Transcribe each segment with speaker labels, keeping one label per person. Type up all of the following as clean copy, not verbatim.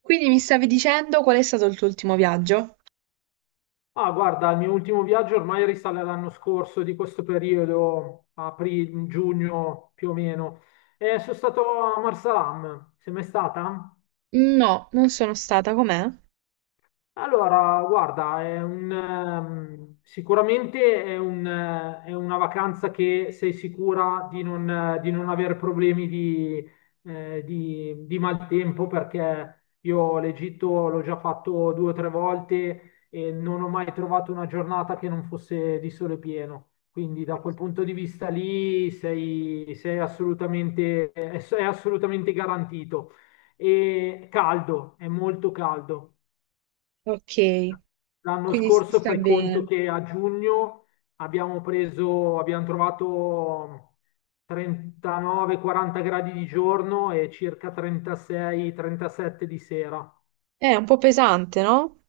Speaker 1: Quindi mi stavi dicendo qual è stato il tuo ultimo viaggio?
Speaker 2: Ah, guarda, il mio ultimo viaggio ormai risale all'anno scorso, di questo periodo, aprile, giugno più o meno. E sono stato a Marsalam. Sei mai stata?
Speaker 1: No, non sono stata, com'è?
Speaker 2: Allora, guarda, sicuramente è una vacanza che sei sicura di non avere problemi di maltempo, perché io l'Egitto l'ho già fatto due o tre volte e non ho mai trovato una giornata che non fosse di sole pieno. Quindi da quel punto di vista lì sei assolutamente, è assolutamente garantito. E caldo, è molto caldo.
Speaker 1: Ok,
Speaker 2: L'anno
Speaker 1: quindi si
Speaker 2: scorso
Speaker 1: sta
Speaker 2: fai conto
Speaker 1: bene.
Speaker 2: che a giugno abbiamo preso, abbiamo trovato 39-40 gradi di giorno e circa 36-37 di sera.
Speaker 1: È un po' pesante, no?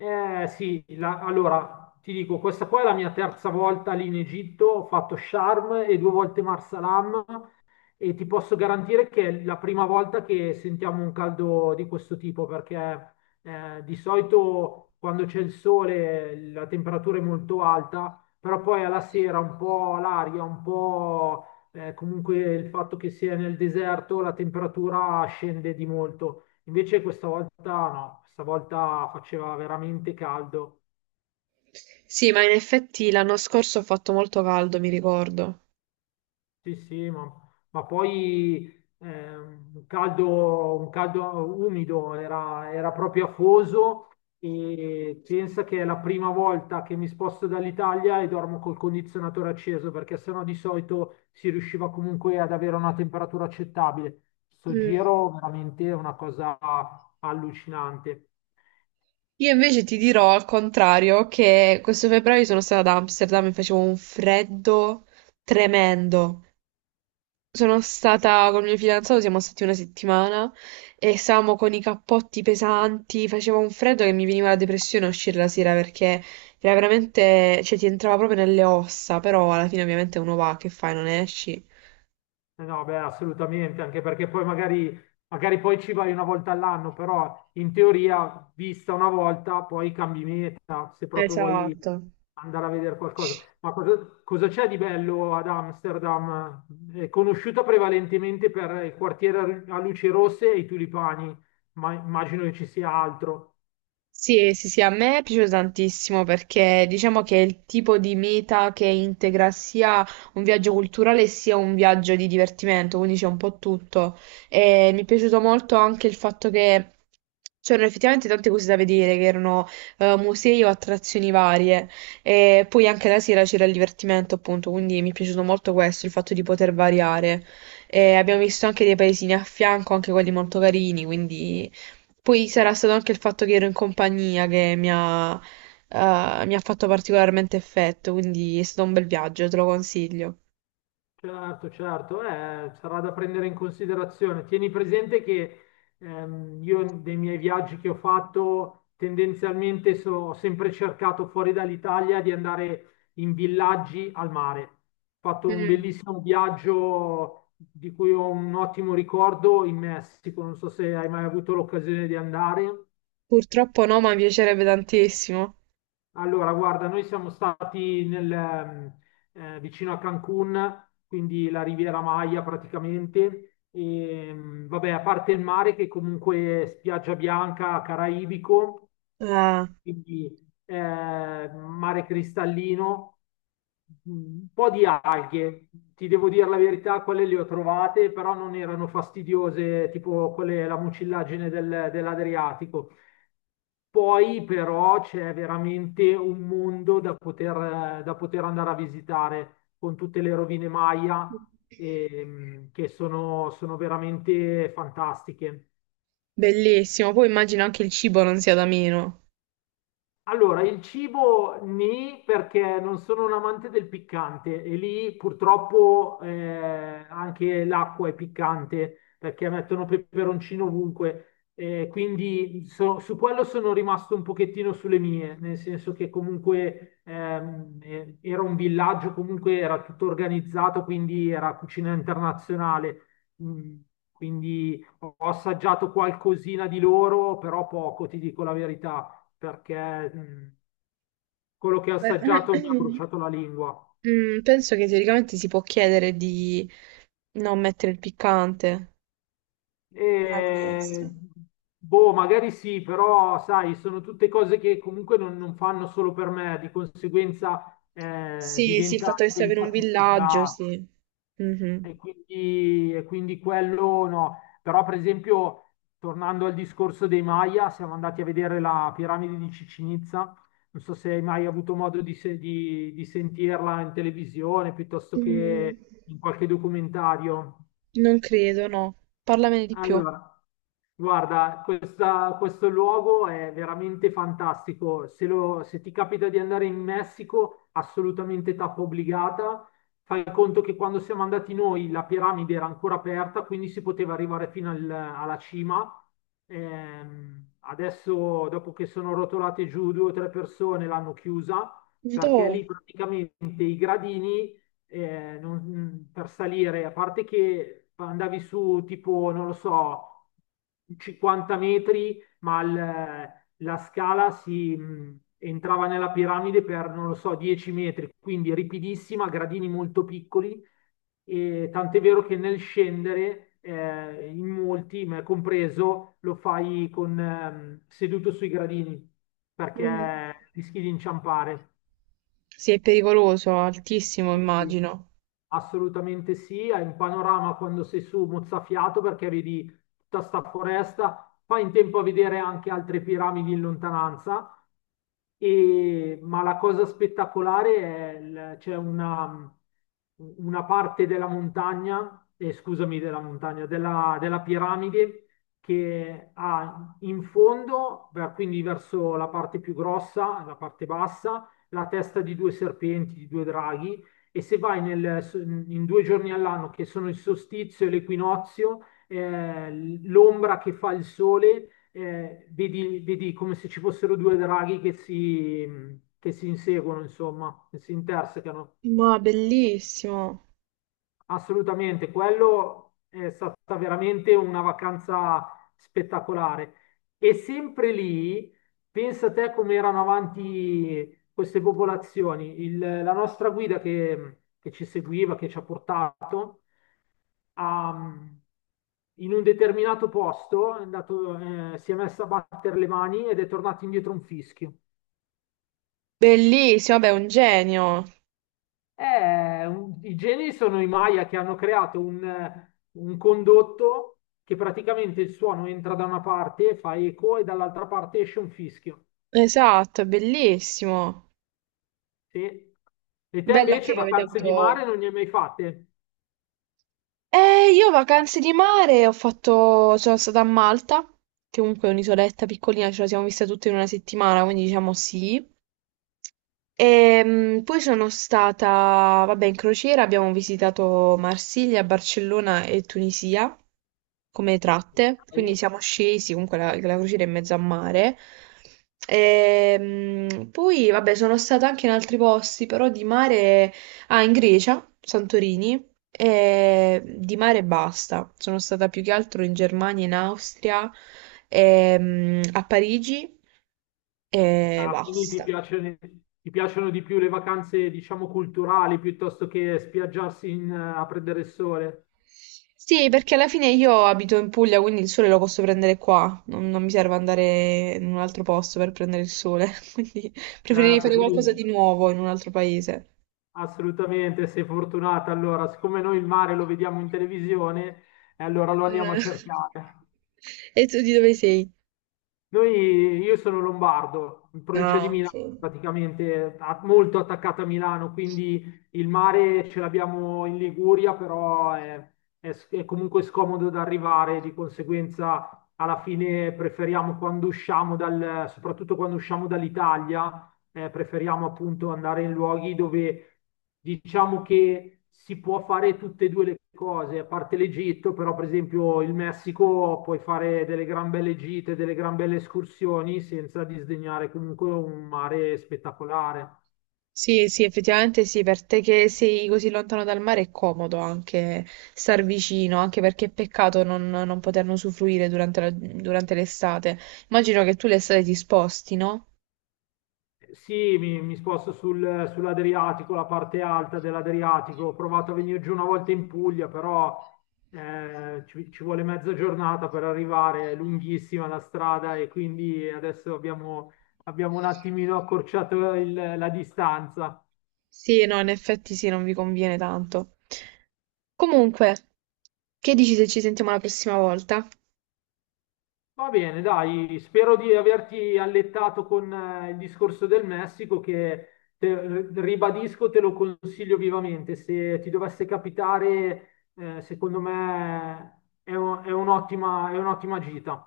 Speaker 2: Eh sì, allora ti dico, questa qua è la mia terza volta lì in Egitto, ho fatto Sharm e due volte Marsalam, e ti posso garantire che è la prima volta che sentiamo un caldo di questo tipo, perché di solito quando c'è il sole la temperatura è molto alta, però poi alla sera un po' l'aria, un po' comunque, il fatto che sia nel deserto, la temperatura scende di molto. Invece questa volta no, questa volta faceva veramente caldo.
Speaker 1: Sì, ma in effetti l'anno scorso ho fatto molto caldo, mi ricordo.
Speaker 2: Sì, sì, ma, ma poi un caldo umido, era proprio afoso, e pensa che è la prima volta che mi sposto dall'Italia e dormo col condizionatore acceso perché sennò di solito si riusciva comunque ad avere una temperatura accettabile. Sto
Speaker 1: Mm.
Speaker 2: giro veramente è una cosa allucinante.
Speaker 1: Io invece ti dirò al contrario che questo febbraio sono stata ad Amsterdam e facevo un freddo tremendo. Sono stata col mio fidanzato, siamo stati una settimana e stavamo con i cappotti pesanti, faceva un freddo che mi veniva la depressione a uscire la sera perché era veramente, cioè ti entrava proprio nelle ossa, però alla fine ovviamente uno va, che fai, non esci?
Speaker 2: Eh no, beh, assolutamente, anche perché poi magari, poi ci vai una volta all'anno, però in teoria, vista una volta, poi cambi meta se proprio vuoi
Speaker 1: Esatto.
Speaker 2: andare a vedere qualcosa. Ma cosa, cosa c'è di bello ad Amsterdam? È conosciuta prevalentemente per il quartiere a luci rosse e i tulipani, ma immagino che ci sia altro.
Speaker 1: Sì, sì, sì, a me è piaciuto tantissimo perché diciamo che è il tipo di meta che integra sia un viaggio culturale sia un viaggio di divertimento, quindi c'è un po' tutto. E mi è piaciuto molto anche il fatto che c'erano effettivamente tante cose da vedere, che erano musei o attrazioni varie. E poi anche la sera c'era il divertimento, appunto, quindi mi è piaciuto molto questo, il fatto di poter variare. E abbiamo visto anche dei paesini a fianco, anche quelli molto carini, quindi... Poi sarà stato anche il fatto che ero in compagnia che mi ha fatto particolarmente effetto, quindi è stato un bel viaggio, te lo consiglio.
Speaker 2: Certo, certo, sarà da prendere in considerazione. Tieni presente che io, dei miei viaggi che ho fatto, tendenzialmente ho sempre cercato, fuori dall'Italia, di andare in villaggi al mare. Ho fatto un
Speaker 1: Mm.
Speaker 2: bellissimo viaggio di cui ho un ottimo ricordo in Messico, non so se hai mai avuto l'occasione di andare.
Speaker 1: Purtroppo no, ma mi piacerebbe tantissimo.
Speaker 2: Allora, guarda, noi siamo stati vicino a Cancun, quindi la Riviera Maya praticamente. E, vabbè, a parte il mare, che comunque è spiaggia bianca, caraibico,
Speaker 1: Ah,
Speaker 2: quindi mare cristallino, un po' di alghe, ti devo dire la verità, quelle le ho trovate, però non erano fastidiose, tipo quelle, la mucillagine dell'Adriatico. Poi però c'è veramente un mondo da poter andare a visitare, con tutte le rovine Maya, che sono veramente fantastiche.
Speaker 1: bellissimo. Poi immagino anche il cibo non sia da meno.
Speaker 2: Allora, il cibo nì, perché non sono un amante del piccante e lì purtroppo, anche l'acqua è piccante perché mettono peperoncino ovunque, quindi su quello sono rimasto un pochettino sulle mie, nel senso che comunque era un villaggio, comunque era tutto organizzato, quindi era cucina internazionale, Mm, quindi ho assaggiato qualcosina di loro, però poco, ti dico la verità, perché quello che ho
Speaker 1: Beh,
Speaker 2: assaggiato mi ha bruciato la lingua.
Speaker 1: mm, penso che teoricamente si può chiedere di non mettere il piccante. Nella
Speaker 2: E,
Speaker 1: minestra.
Speaker 2: boh, magari sì, però sai, sono tutte cose che comunque non, non fanno solo per me, di conseguenza
Speaker 1: Sì, sì, il fatto
Speaker 2: diventa,
Speaker 1: che sia per un
Speaker 2: diventa
Speaker 1: villaggio,
Speaker 2: complicato.
Speaker 1: sì. Mhm.
Speaker 2: E quindi quello no. Però, per esempio, tornando al discorso dei Maya, siamo andati a vedere la piramide di Cicinizza. Non so se hai mai avuto modo di, se- di sentirla in televisione piuttosto
Speaker 1: Mm.
Speaker 2: che in qualche documentario.
Speaker 1: Non credo, no. Parlamene di più.
Speaker 2: Allora, guarda, questo luogo è veramente fantastico. Se, se ti capita di andare in Messico, assolutamente tappa obbligata. Fai conto che quando siamo andati noi la piramide era ancora aperta, quindi si poteva arrivare fino alla cima. Adesso, dopo che sono rotolate giù due o tre persone, l'hanno chiusa,
Speaker 1: Madò,
Speaker 2: perché lì praticamente i gradini per salire, a parte che andavi su tipo, non lo so, 50 metri, ma la scala entrava nella piramide per, non lo so, 10 metri, quindi ripidissima, gradini molto piccoli, e tant'è vero che nel scendere, in molti, me compreso, lo fai con, seduto sui gradini,
Speaker 1: mm,
Speaker 2: perché rischi di inciampare.
Speaker 1: sì, è pericoloso, altissimo,
Speaker 2: Sì, sì.
Speaker 1: immagino.
Speaker 2: Assolutamente sì, hai un panorama quando sei su mozzafiato, perché vedi tutta sta foresta, fai in tempo a vedere anche altre piramidi in lontananza, ma la cosa spettacolare è c'è una parte della montagna, scusami, della montagna, della piramide, che ha in fondo, beh, quindi verso la parte più grossa, la parte bassa, la testa di due serpenti, di due draghi, e se vai in due giorni all'anno, che sono il solstizio e l'equinozio, l'ombra che fa il sole, vedi come se ci fossero due draghi che si inseguono, insomma, che si intersecano.
Speaker 1: Ma bellissimo.
Speaker 2: Assolutamente, quello è stata veramente una vacanza spettacolare. E sempre lì, pensa te come erano avanti queste popolazioni. La nostra guida che ci seguiva, che ci ha portato, ha- in un determinato posto è andato, si è messa a battere le mani ed è tornato indietro un fischio.
Speaker 1: Bellissimo, vabbè, è un genio.
Speaker 2: I geni sono i Maya, che hanno creato un condotto che praticamente il suono entra da una parte, fa eco e dall'altra parte esce un fischio.
Speaker 1: Esatto, è bellissimo.
Speaker 2: Sì. E te
Speaker 1: Bella
Speaker 2: invece
Speaker 1: che avete
Speaker 2: vacanze di
Speaker 1: avuto.
Speaker 2: mare non ne hai mai fatte?
Speaker 1: Io vacanze di mare ho fatto, sono stata a Malta, che comunque è un'isoletta piccolina, ce la siamo vista tutte in una settimana, quindi diciamo sì. Poi sono stata, vabbè, in crociera abbiamo visitato Marsiglia, Barcellona e Tunisia come tratte,
Speaker 2: Dai.
Speaker 1: quindi siamo scesi, comunque la crociera è in mezzo a mare. Poi, vabbè, sono stata anche in altri posti, però di mare, ah, in Grecia, Santorini, e di mare basta. Sono stata più che altro in Germania, in Austria, a Parigi e
Speaker 2: Ah, quindi
Speaker 1: basta.
Speaker 2: ti piacciono di più le vacanze, diciamo, culturali, piuttosto che spiaggiarsi a prendere il sole.
Speaker 1: Sì, perché alla fine io abito in Puglia, quindi il sole lo posso prendere qua. Non mi serve andare in un altro posto per prendere il sole. Quindi preferirei
Speaker 2: Certo,
Speaker 1: fare qualcosa
Speaker 2: quindi
Speaker 1: di nuovo in un altro paese.
Speaker 2: assolutamente, sei fortunata. Allora, siccome noi il mare lo vediamo in televisione, allora lo andiamo a
Speaker 1: Eh,
Speaker 2: cercare.
Speaker 1: e tu di dove sei?
Speaker 2: Io sono lombardo, in provincia di
Speaker 1: Ah,
Speaker 2: Milano,
Speaker 1: sì.
Speaker 2: praticamente molto attaccata a Milano, quindi il mare ce l'abbiamo in Liguria, però è comunque scomodo da arrivare, di conseguenza alla fine preferiamo quando usciamo soprattutto quando usciamo dall'Italia, preferiamo appunto andare in luoghi dove diciamo che si può fare tutte e due le cose, a parte l'Egitto, però per esempio il Messico, puoi fare delle gran belle gite, delle gran belle escursioni, senza disdegnare comunque un mare spettacolare.
Speaker 1: Sì, sì, effettivamente sì, per te che sei così lontano dal mare è comodo anche star vicino, anche perché è peccato non poterne usufruire durante la- durante l'estate. Immagino che tu l'estate ti sposti, no?
Speaker 2: Sì, mi sposto sull'Adriatico, la parte alta dell'Adriatico. Ho provato a venire giù una volta in Puglia, però ci vuole mezza giornata per arrivare, è lunghissima la strada, e quindi adesso abbiamo un attimino accorciato la distanza.
Speaker 1: Sì, no, in effetti sì, non vi conviene tanto. Comunque, che dici se ci sentiamo la prossima volta?
Speaker 2: Va bene, dai, spero di averti allettato con il discorso del Messico, che ribadisco, te lo consiglio vivamente. Se ti dovesse capitare, secondo me è un'ottima gita.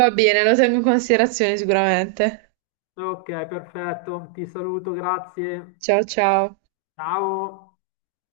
Speaker 1: Va bene, lo tengo in considerazione sicuramente.
Speaker 2: Ok, perfetto, ti saluto, grazie.
Speaker 1: Ciao ciao.
Speaker 2: Ciao.